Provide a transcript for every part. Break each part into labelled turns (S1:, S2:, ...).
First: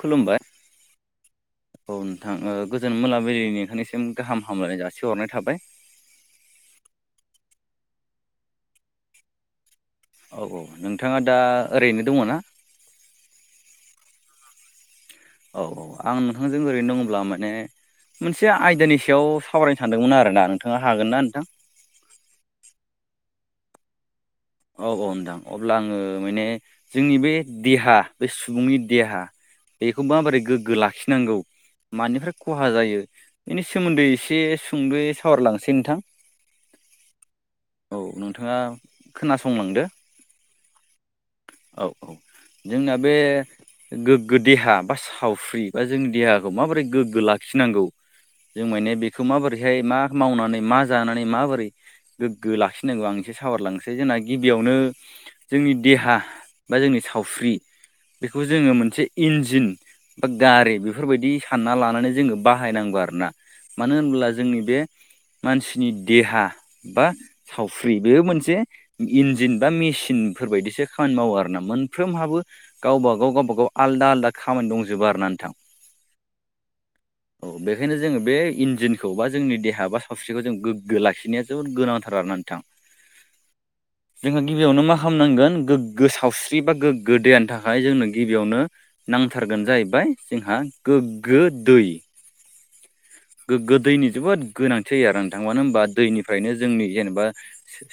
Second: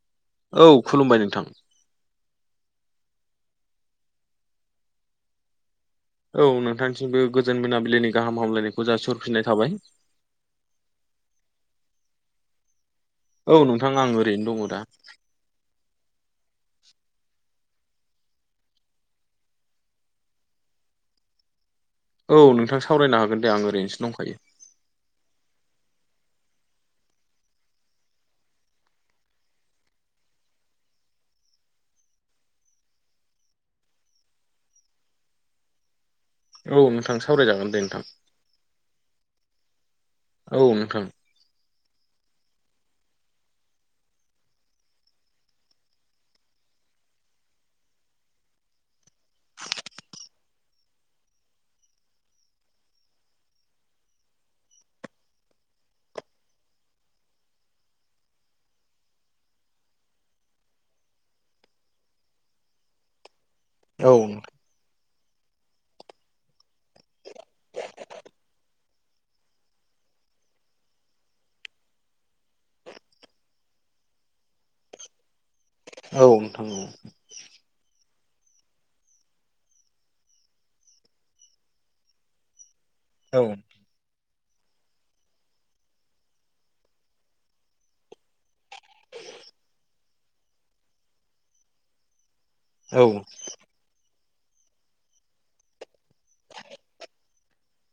S1: खुलुमबाय
S2: औ खुलुमबाय नोंथां
S1: औ नोंथां गोजोन मोनाबिलिनि नोंथांसिम गाहाम हामलायनाय जासिहरनाय थाबाय
S2: औ नोंथांसिमबो गोजोन मोनाबिलिनि गाहाम हामलायनायखौ जासिहरफिननाय थाबाय
S1: औ औ नोंथाङा दा ओरैनो दङ ना
S2: औ नोंथां आं ओरैनो दङ दा
S1: औ औ आं नोंथांजों ओरैनो दङब्ला माने मोनसे आयदानि सायाव सावरायनो सानदोंमोन आरो ना नोंथाङा हागोन ना नोंथां
S2: औ नोंथां सावरायनो हागोन दे आं ओरैनोसो दंखायो।
S1: औ औ नोंथां अब्ला आङो माने जोंनि बे देहा बे सुबुंनि देहा बेखौ माबोरै गोग्गो लाखिनांगौ मानिफ्राय खहा जायो बेनि सोमोन्दै एसे सुंदो सावरायलांसै नोंथां।
S2: औ नोंथां सावरायजागोन दे
S1: औ
S2: नोंथां।
S1: नोंथाङा खोनासंलांदो।
S2: औ नोंथां।
S1: औ औ जोंना बे गोग्गो देहा बा सावफ्रि बा जोंनि देहाखौ माबोरै गोग्गो लाखिनांगौ जों माने बेखौ माबोरैहाय मा मावनानै मा जानानै माबोरै गोग्गो लाखिनांगौ आं एसे सावारलांनोसै जोंना गिबियावनो जोंनि देहा बा जोंनि सावस्रि बेखौ जोङो मोनसे इन्जिन बा गारि बेफोरबायदि सानना लानानै जोङो बाहायनांगौ आरो ना। मानो
S2: औ
S1: होनोब्ला जोंनि बे मानसिनि देहा बा सावफ्रि बेयो मोनसे इन्जिन बा मेसिन फोरबायदिसो खामानि मावो आरोना मोनफ्रोमहाबो गावबा गाव गावबागाव आलदा आलदा खामानि दंजोबो आरोना नोंथां।
S2: औ नोंथां औ।
S1: औ बेखायनो जोङो बे इन्जिनखौ बा जोंनि देहा बा सावस्रिखौ जों गोग्गो लाखिनो जोबोद गोनांथार आरोना नोंथां।
S2: औ।
S1: जोंहा गिबियावनो मा खालामनांगोन गोग्गो सावस्रि बा गोग्गो दैनि थाखाय जोंनो गिबियावनो नांथारगोन जाहैबाय जोंहा गोग्गो दै।
S2: औ।
S1: गोग्गो दैनि जोबोद गोनांथि जायो आरो नोंथां मानो होनबा दैनिफ्रायनो जोंनि जेनेबा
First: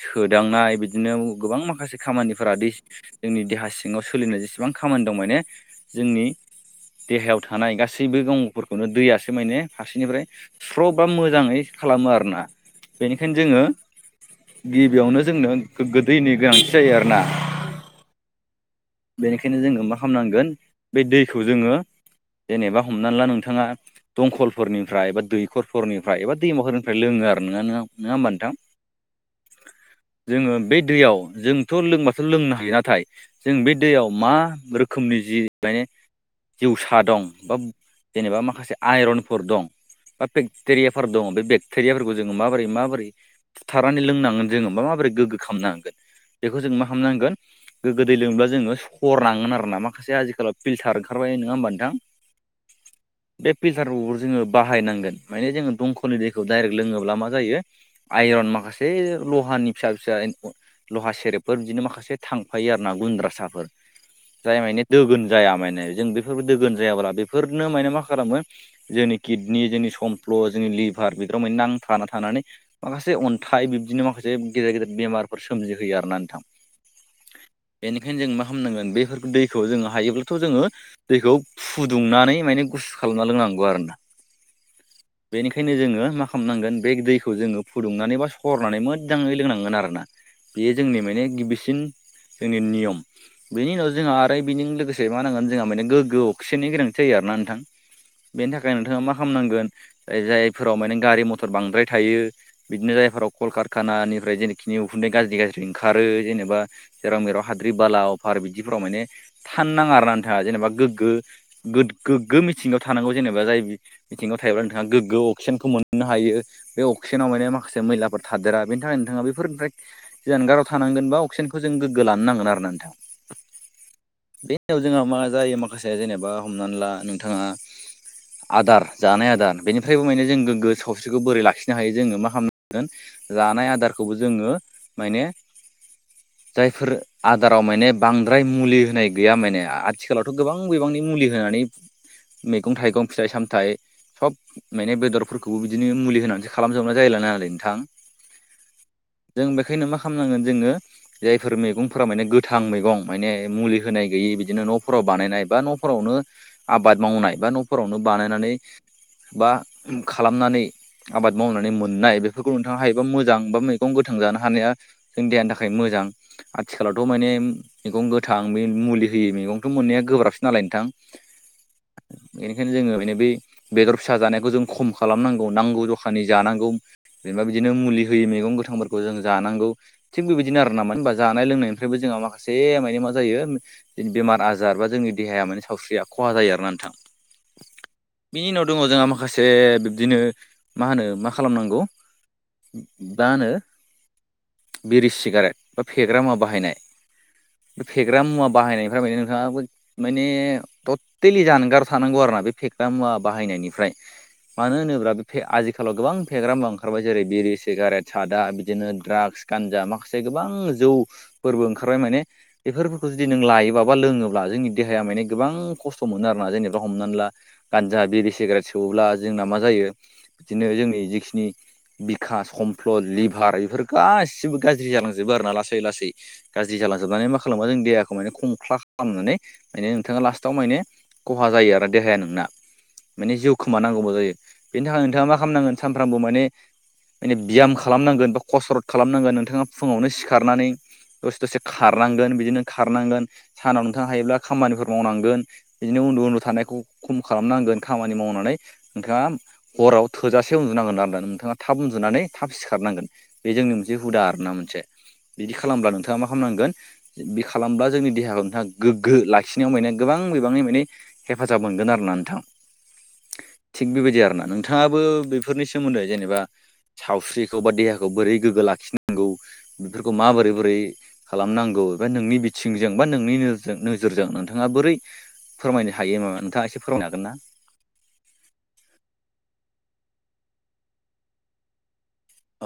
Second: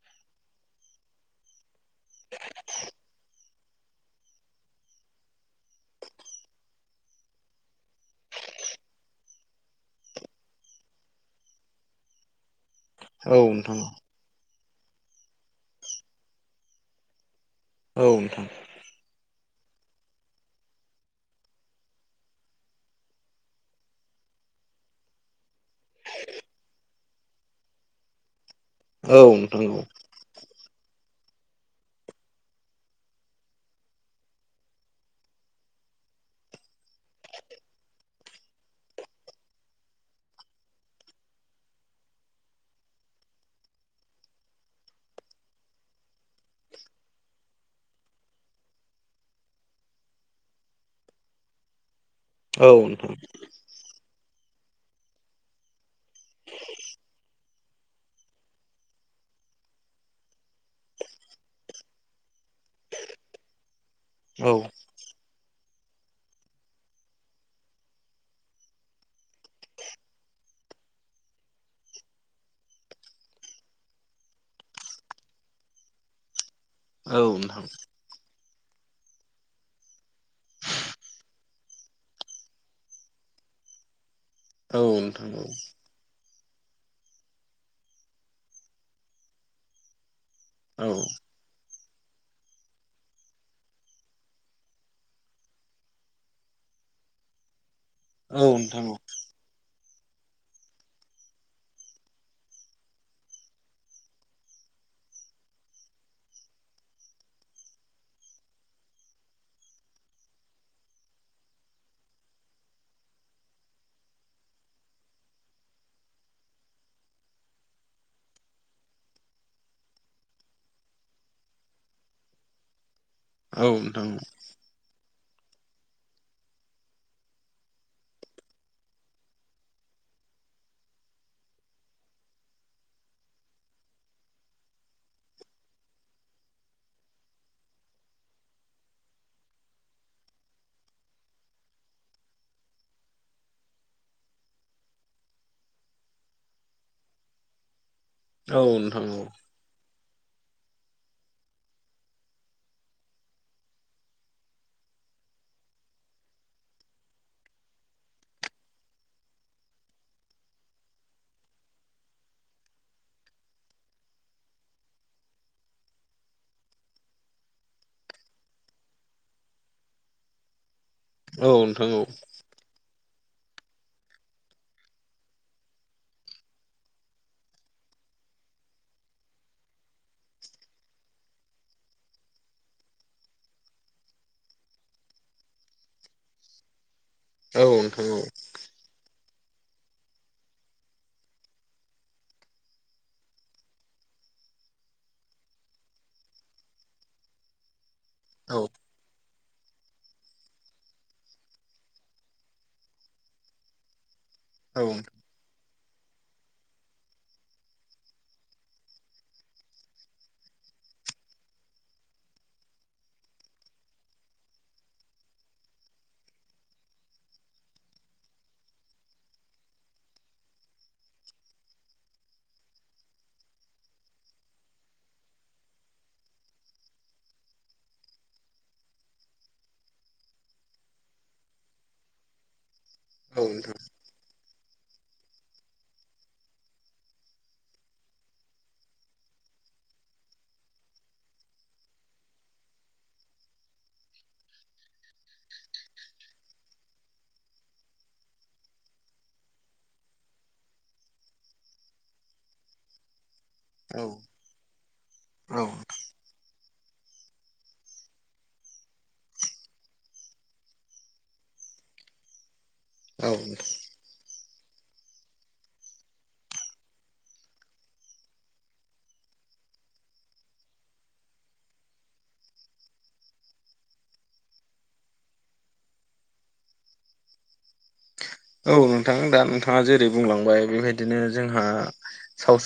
S1: सोदांनाय बिदिनो गोबां माखासे खामानिफोरा दै जोंनि देहा सिङाव सोलिनाय जेसेबां खामानि दं माने जोंनि देहायाव थानाय गासैबो गंग'फोरखौनो दैयासो माने फा सेनिफ्राय स्र' बा मोजाङै खालामो आरोना
S2: औ
S1: बेनिखायनो जोङो
S2: नोंथां
S1: गिबियावनो जोंनो गोगो दैनि गोनांथि जायो आरोना
S2: औ नोंथां।
S1: बेनिखायनो जोङो मा खालामनांगोन बे दैखौ जोङो जेनेबा हमनानै ला नोंथाङा दंखल फोरनिफ्राय एबा दैखरफोरनिफ्राय एबा दैमाफोरनिफ्राय लोङो नङा नङा होमबा नोंथां?
S2: औ नोंथां नंगौ।
S1: जोङो बे दैयाव जोंथ' लोंबाथ' लोंनो हायो नाथाय जों बे दैयाव मा रोखोमनि जि माने जिउसा दं बा जेनेबा माखासे आइरन फोर दं बा बेक्टेरियाफोर दङ बे बेक्टेरियाफोरखौ जोङो माबोरै माबोरै बुथारनानै लोंनांगोन जोङो माबोरै गोग्गो खालामनांगोन बेखौ जोङो मा खालामनांगोन गोग्गो दै लोंनोब्ला जोङो सर नांगोन आरोना माखासे आथिखालाव फिलटार ओंखारबाय नोङा होमबा नोंथां?
S2: औ नोंथां।
S1: बे फिल्टारखौबो जोङो बाहायनांगोन माने जोङो दंखलनि दैखौ डाइरेक्ट लोङोब्ला मा जायो आइरन माखासे लहानि फिसा फिसा लहा सेरेबफोर बिदिनो माखासे थांफायो आरो ना गुन्द्रासाफोर जाय मानि दोगोन जाया माने जों बेफोर दोगोन जायाब्ला बेफोरनो माने मा खालामो जोंनि किडनि जोंनि सम्फ्ल' जोंनि लिभार बेफोराव माने नांथा थानानै माखासे अन्थाइ बिब्दिनो माखासे गेदेर गेदेर बेमारफोर सोमजिहोयो आरोना नोंथां।
S2: औ नोंथां।
S1: ओंखायनो जों मा खालामनांगोन बेफोर दैखौ जोङो हायोब्लाथ' जोङो दैखौ फुदुंनानै माने गुसु खालामना लोंनांगौ आरोना। बेनिखायनो जोङो माखा खालामनांगोन बे दैखौ जोङो फुदुंनानै बा सरनानै मोजाङै लोंनांगोन आरो ना। बेयो जोंनि माने गिबिसिन जोंनि नियम। बेनि उनाव जोंहा आरो बेनिजों लोगोसे मा नांगोन जोंहा माने गोगोआव अक्सिजेननि गोनांथि जायो आर ना नोंथां। बेनि थाखाय नोंथाङा मा खालामनांगोन जायफोराव माने गारि मथर बांद्राय थायो बिदिनो जायफोराव कलकारखानानिफ्राय जेनेखिनि उखुन्दै गाज्रि गाज्रि ओंखारो जेनेबा जेराव मेराव हाद्रि बाला अफार बिदिफोराव माने थान नाङा आरो ना नोंथाङा जेनेबा गोग्गो गोग्गो मिथिंगायाव थानांगौ जेनेबा जाय बिथिङाव थायोब्ला नोंथाङा गोग्गो अक्सिजेनखौ मोननो हायो। बे अक्सिजेनाव माने माखासे मैलाफोर थादेरा बेनि थाखाय नोंथाङा बेफोरनिफ्राय जानगाराव थानांगोनबा अक्सिजेनखौ जों गोग्गो लानो नांगोन आरो ना नोंथां।
S2: औ नोंथां
S1: बेनाव जोंहा मा जायो माखासे जेनेबा हमनानै ला नोंथाङा आदार जानाय आदार बेनिफ्रायबो माने जों गोग्गो सावस्रिखौ बोरै लाखिनो हायो जोङो मा खालामनांगोन जानाय आदारखौबो जोङो माने जायफोर आदाराव माने बांद्राय मुलि होनाय गैया माने आथिखालावथ' गोबां बिबांनि मुलि होनानै मैगं थाइगं फिथाइ सामथाइ सब माने बेदरफोरखौबो बिदिनो मुलि होनानैसो खालामजोबना जायला नालाय नोंथां।
S2: औ नोंथां औ
S1: जों बेखायनो मा खालामनांगोन जोङो जायफोर मैगंफोरा माने गोथां मैगं माने मुलि होनाय गैयि बिदिनो न'फोराव बानायनाय बा न'फोरावनो आबाद मावनाय बा न'फोरावनो बानायनानै बा खालामनानै आबाद मावनानै मोननाय बेफोरखौ नोंथाङा हायोबा मोजां बा मैगं गोथां जानो हानाया जों देहानि थाखाय मोजां। आथिखालावथ' माने मैगं गोथां मुलि होयो मैगंथ' मोननाया गोब्राबसो नालाय नोंथां।
S2: औ नोंथान औ
S1: बेनिखायनो जोङो माने बै बेदर फिसा जानायखौ जों खम खालामनांगौ नांगौ जखानि जानांगौ। जेनबा बिदिनो मुलि होययो मैगं गोथांफोरखौ जों जानांगौ। थिग बेबायदिनो आरो नामा होनबा जानाय लोंनायनिफ्रायबो जोंहा माखासे माने मा जायो ज बेमार आजार बा जोंनि देहाया माने सावस्रिया खहा जायो आरोना नोंथां।
S2: औ नोंथां औ
S1: बिनि उनाव दङ जोंहा माखासे बिब्दिनो मा होनो मा खालामनांगौ दानो बिरि सिगारेट बा फेग्रा मुवा बाहायनाय। बे फेग्रा मुवा बाहायनायफोरा [unintelligible] माने टटेलि जान गार थानांगौ आरो ना बे फेक्रा मुवा बाहायनायनिफ्राय‌। मानो होनोब्ला बे फे आजिखालाव गोबां फेग्रा मुवा ओंखारबाय जेरै बिरि, सिगारेट, सादा बिदिनो दड्राग्स गानजा माखासे गोबां जौ फोरबो ओंखारबाय माने बेफोर फोरखौ जुदि नों लायोबा बा लोङोब्ला जोंनि देहाया माने गोबां खस्थ' मोनो आरो ना जेने दा हमनानै ला गानजा, बिरि, सिगारेट सोबोब्ला जोंना मा जायो बिदिनो जोंनि जिखिनि बिखा, समफ्लद, लिभार बेफोर गासिबो गाज्रि जालांजोबो आरोना लासै लासै। गाज्रि जालांजोबनानै मा खालामबा जों देहाखौ माने खंख्ला खालामनानै माने नोंथाङा लास्टाव माने खहा जायो आरो देहाया नोंना। माने जिउ खोमानांगौबो जायो। बेनि थाखाय नोंथाङा मा खालामनांगोन सानफ्रामबो माने माने बियाम खालामनांगोन बा कसरत खालामनांगोन नोंथाङा फुङावनो सिखारनानै दसे दसे खारनांगोन बिदिनो खारनांगोन सानाव नोंथाङा हायोब्ला खामानिफोर मावनांगोन। बिदिनो उन्दु उन्दु थानायखौ खम खालामनांगोन खामानि मावनानै नोंथाङा हराव थोजासे उन्दुनांगोन आरोना नोंथाङा थाब उन्दुनानै थाब सिखारनांगोन। बे जोंनि मोनसे हुदा आरोना मोनसे। बिदि
S2: औ
S1: खालामब्ला नोंथाङा मा खालामनांगोन बे खालामब्ला जोंनि देहाखौ नोंथाङा गोग्गो लाखिनायाव माने गोबांनि माने हेफाजाब मोनगोन आरोना नोंथां।
S2: औ।
S1: थिग बेबायदि आरोना। नोंथाङाबो बेफोरनि सोमोन्दै जेनेबा सावस्रिखौ बा देहाखौ बोरै गोग्गो लाखिनांगौ बेफोरखौ माबोरै बोरै खालामनांगौ एबा नोंनि बिथिंजों बा नोंनि नोरजों-नोजोरजों नोंथाङा बोरै फोरमायनो हायो नामा नोंथाङा एसे फोरमायनो हागोन ना?
S2: औ नोंथां दा नोंथाङा जेरै बुंलांबाय बेबायदिनो जोंहा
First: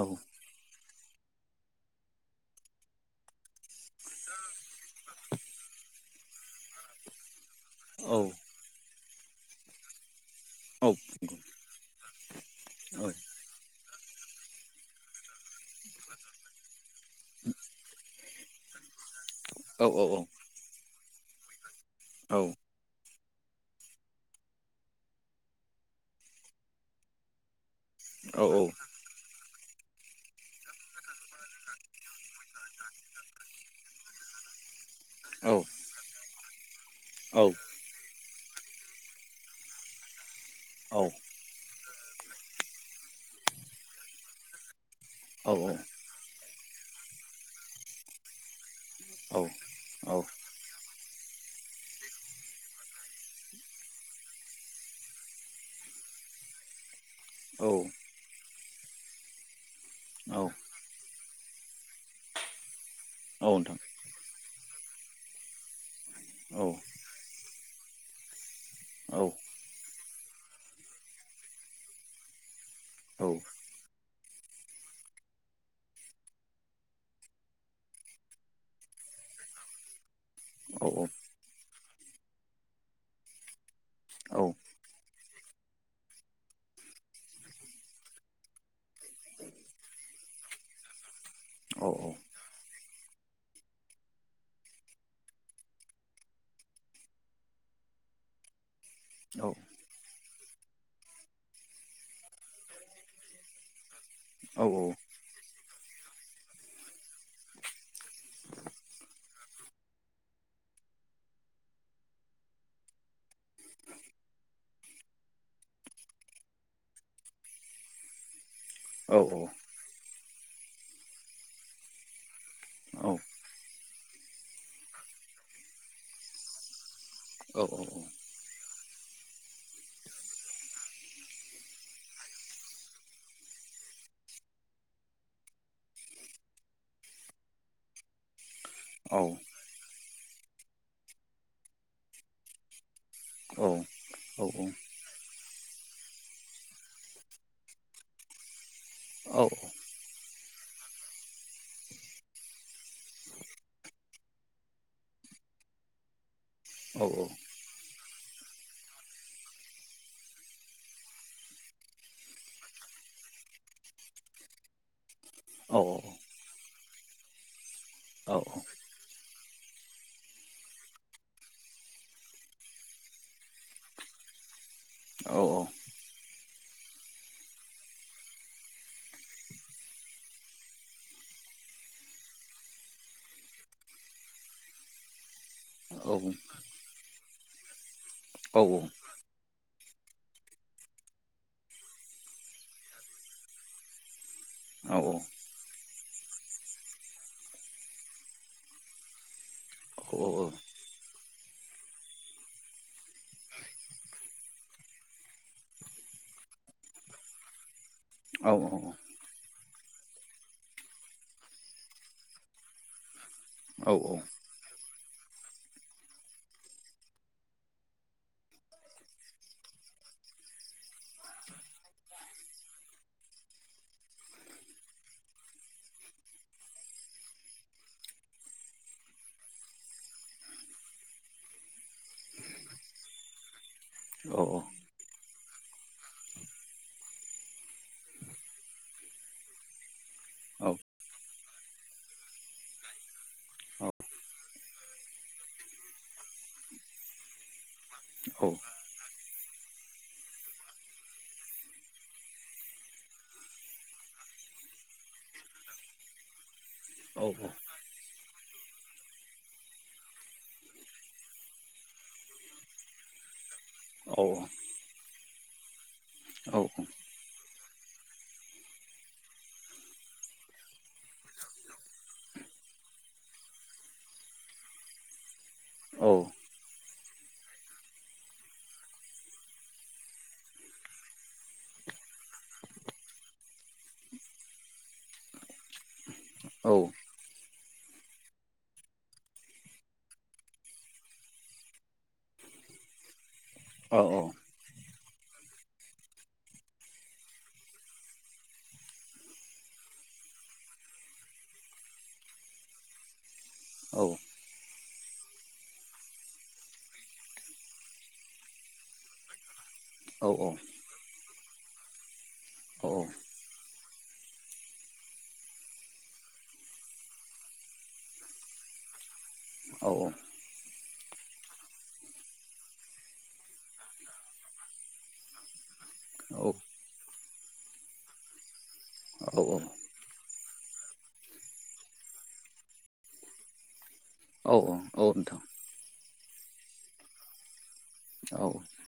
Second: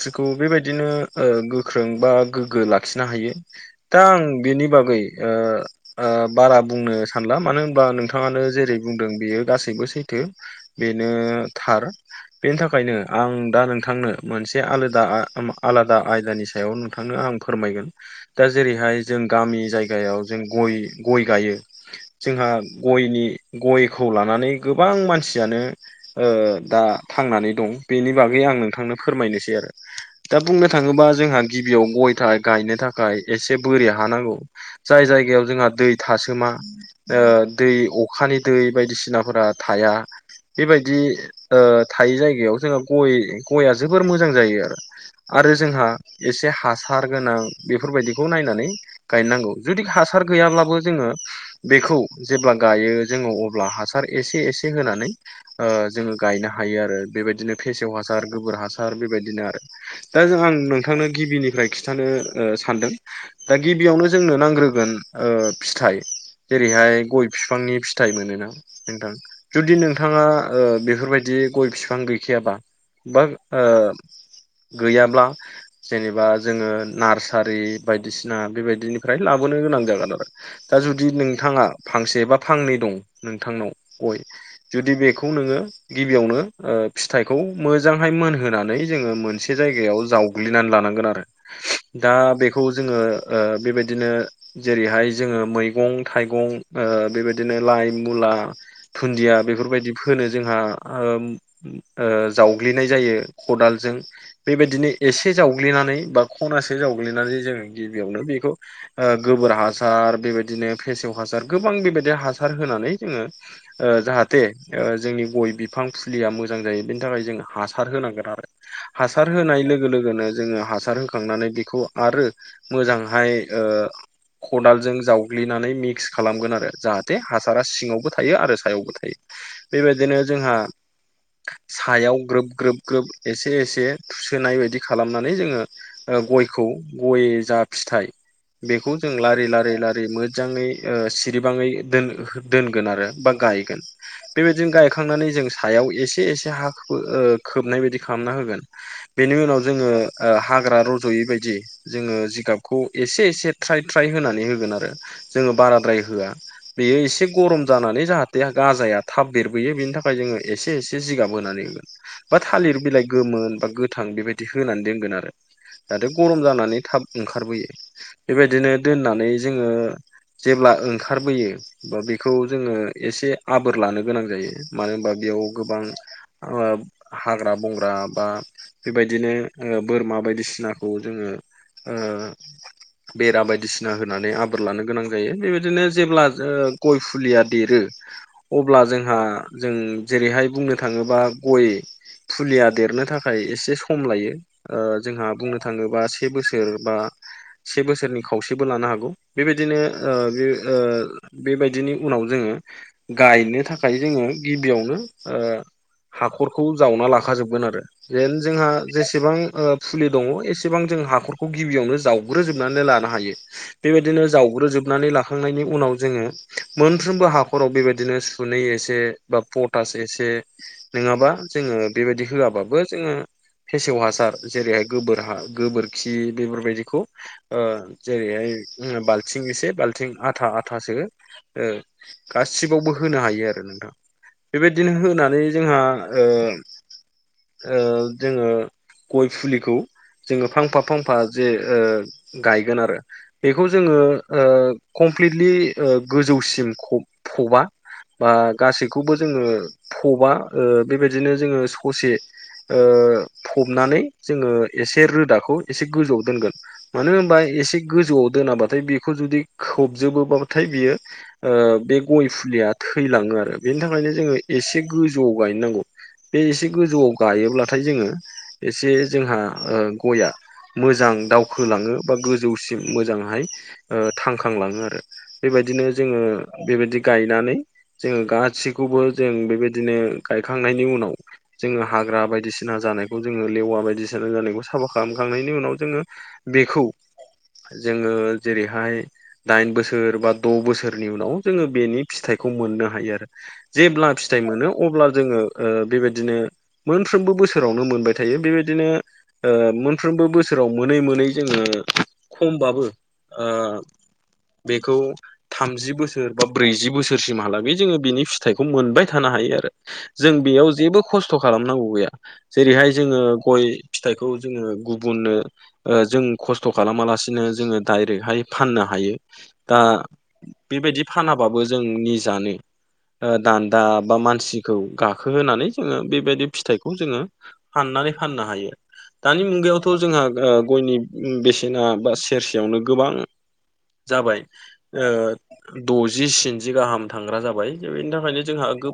S1: औ
S2: बेबायदिनो ओ गोख्रों बा गोग्गो लाखिनो हायो। दा आं बेनि ओ ओबागै बारा बुंनो सानला मानो होम बा
S1: औ
S2: नोंथाङानो जेरै बुंदों बेयो गासैबो सैथो
S1: औ
S2: बेनो थार। बेनि थाखायनो आं दा नोंथांनो मोनसे आलादा आ-आलादा आयदानि सायाव नों थांनो आं फोरमायगोन। दा जेरैहाय जों गामि
S1: औ
S2: जायगायाव जों गय गय गायो।
S1: औ
S2: जोंहा गयनि गयखौ लानानै गोबां मानसि यानो दा थांनानै दं बेनि
S1: औ
S2: बागै आं नोंथांनो फोरमायनोसै आरो। दा बुंनो थाङोबा जोंहा गिबियाव गयथाय गायनो थाखाय एसे बोरै हा नांगौ। जाय जायगायाव
S1: औ
S2: जोंहा दै थासोमा ओ
S1: औ
S2: दै अखानि दै बायदिसिनाफोरा थाया बेबायदि ओ थायै जायगायाव जोंहा गय गया जोबोर मोजां जायो आरो।
S1: औ
S2: आरो जोंहा एसे हासार गोनां बेफोरबायदिखौ नायनानै गायनांगौ। जुदि
S1: औ
S2: हासार गैयाब्लाबो जोङो बेखौ जेब्ला गायो जोङो अब्ला हासार एसे एसे होनानै ओ जोङो गायनो हायो आरो बेबायदिनो फेसेव हासार गोबोर हासार बेबायदिनो आरो। दा जों आं नोंथांनो गिबिनिफ्राय खिन्थानो ओ सानदों।
S1: औ
S2: दा
S1: नोंथां
S2: गिबियावनो जोंनो नांग्रोगोन ओ फिथाइ
S1: औ
S2: जेरैहाय गय बिफांनि फि थाइ मोनोना नोंथा। ं
S1: औ
S2: जुदि नोंथाङा बेफोरबायदि गय बिफां गैखायाबा बा
S1: औ
S2: ओ गैयाब्ला जेनेबा जोङो नार्सारि बायदिसिना बेबायदिनिफ्राय लाबोनो गोनां जागोन आरो। दा
S1: औ
S2: जुदि नोंथाङा फांसे बा फांनै दं नोंथांनाव गय
S1: औ
S2: जुदि बेखौ नोङो गिबियावनो ओ फिथाइखौ मोजांहाय मोनहोनानै जोङो मोनसे जायगायाव जाव ग्लिनानै लानांगोन आरो।
S1: औ
S2: दा बेखौ जोङो ओ बेबायदिनो जेरैहाय जोङो मैगं थाइगं ओ बेबायदिनो लाइ मुला दुन्दिया बे फोरबायदि फोनो जोंहा ओम ओ जावग्लिनाय जायो खदालजों।
S1: औ
S2: बेबायदिनो एसे जावग्लिनानै बा खनासे जावग्लिनानै जों गिबियावनो बेखौ ओ गोबोर हासार बेबायदिनो फेसेव हासार गोबां बेबायदि हासार होनानै जोङो ओ जाहा थे जोंनि गय बिफां फुलिया मोजां जायो बेनि थाखाय जों हासार होनांगोन आरो। हासार
S1: औ
S2: होनाय लोगो लोगोनो जोङो हासार होखांनानै बेखौ आरो मोजांहाय ओ खदालजों जावग्लिनानै मिक्स खालामगोन आरो जाहाथे थे हासारा
S1: औ
S2: सिङावबो थायो आरो सायावबो थायो बेबायदिनो जोंहा सायाव ग्रोब ग्रोब ग्रोब एसे एसे थुसोनाय बायदि खालामनानै जोङो ओ गयखौ गय जा फिथाइ बेखौ जों
S1: औ औ
S2: लारि लारि लारि मोजाङै ओ सिरिबाङै दोन दोनगोन आरो। बा
S1: औ
S2: गायगोन बेबायदिनो गाय खांनानै जों सायाव एसे एसे हा ओ खोबनाय बायदि खालामना होगोन। बेनि उनाव जोङो ओ हाग्रा रज'यै बायदि जोङो जिगाबखौ एसे एसे ट्राय ट्राय होनानै होगोन आरो जोङो बाराद्राय होआ। बेयो एसे गरम जानानै जाहाथ गाजाया थाब देरबोयो बेनि थाखाय जोङो एसे एसे जिगाब होनानै बा थालिर बिलाइ गोमोन बा गोथां बेबायदि होनानै दोनगोन आरो। जाहाथे गरम जानानै थाब ओंखारबोयो बेबायदिनो दोननानै जोङो जेब्ला ओंखारबोयो बा बेखौ जोङो एसे आबोर लानो गोनां जायो मानो होनबा बेयाव गोबां ओ हाग्रा बंग्रा बा बेबायदिनो ओ बोरमा बायदिसिनाखौ जोङो ओ बेरा बायदिसिना होनानै आ आदर लानो गोनां जायो बेबायदिनो जेब्ला ओ गय फुलिया देरो अब्ला जोंहा जों जेरैहाय बुंनो थाङोबा गय फुलिया देरनो थाखाय एसे सम लायो। ओ जोंहा बुंनो थाङोबा से बोसोर बा से बोसोरनि खावसेबो लानो हागौ। बेबायदिनो ओ बेयो ओ बेबायदिनि उनाव जोङो गायनो थाखाय जोङो गिबियावनो ओ हाखरखौ जावना लाखाजोबगोन आरो। जेन जोंहा जेसेबां फुलि ओ दङ' एसेबां जों हाख'रखौ गिबियावनो जावग्रोजोबनानै लानो हायो। बेबायदिनो जावग्रोजोबनानै लाखांनायनि उनाव जोङो मोनफ्रोमबो हाखराव बेबायदि बिदिनो सुनै एसे बा पटास एसे नङाबा जोङो बेबायदि होआबाबो जोङो फेसेव हासार जेरैहाय गोबोर हा गोबोरखि बेफोरबायदिखौ ओ जेरैहाय ओम बालथिं एसे बाल्थिं आथा आथासो ओ गासिबावबो होनो हायो आरो नोंथां।
S1: औ औ।
S2: बिदिनो होनानै जोंहा ओ ओ जोङो गय फुलिखौ जोङो फांफा फांफा जे ओ गायगोन आरो बेखौ जोङो ओ कमप्लिटलि ओ गोजौसिम खौ फबा। बा गासैखौबो जोङो फबा ओ बेबायदिनो जोङो ससे ओ फबनानै जोङो एसे रोदाखौ एसे गोजौआव दोनगोन। मानो होनबा एसे गोजौआव दोनाबाथाय बेखौ जुदि खोबजोबोबाथाय बियो ओ बे गय फुलिया थैलाङो आरो बेनि थाखायनो जोङो एसे गोजौआव गायनांगौ बे एसे
S1: औ
S2: गोजौआव गायोब्लाथाय जोङो एसे जोंहा ओ गया मोजां दावखोलाङो बा गोजौसिम मोजांहाय ओ थांखांलाङो आरो। बेबायदिनो जोङो
S1: औ
S2: बेबायदि गायनानै जोङो गासैखौबो जों बेबायदिनो गायखांनायनि उनाव जोङो हाग्रा बायदिसिना जानायखौ जोङो लेवा बायदिसिना जानायखौ साफा खालामखांनायनि उनाव जोङो बेखौ जोङो जेरैहाय दाइन बोसोर बा द' बोसोरनि उनाव जोङो बेनि फिथाइखौ खौक मोननो हायो। आरो जेब्ला फिथाइ मोनो अब्ला जोङो ओ बेबायदिनो मोनफ्रोमबो बोसोरावनो मोनबाय थायो बेबायदिनो ओ मोनफ्रोमबो बोसोराव मोनै मोनै जोङो खमबाबो ओ बेखौ थामजि बोसोर बा ब्रैजि बोसोर सोसिमहालागै जोङो बिनि फिथाइखौ मोनबाय थानो हायो आरो, जों बेयाव जेबो खस्थ' खालामनांगौ गैया जेरैहाय जोङो गय फिथाइखौ जोङो गुबुननो जों खस्थ' खालामालासिनो जोङो डाइरेक्टहाय फाननो हायो दा बेबायदि फानाबाबो जों निजानो दान्दा बा मानसिखौ गाखो होनानै जोङो बेबायदि फिथाइखौ जोङो फाननानै फाननो हायो दानि मुगायावथ' थ' जोंहा ओ गयनि बेसेना बा सेरसेयावनो गोबां जाबाय ओ
S1: नोंथां
S2: द'जि स्निजि गाहाम थांग्रा जाबाय दा बेनि थाखायनो
S1: औ औ
S2: जोंहा गो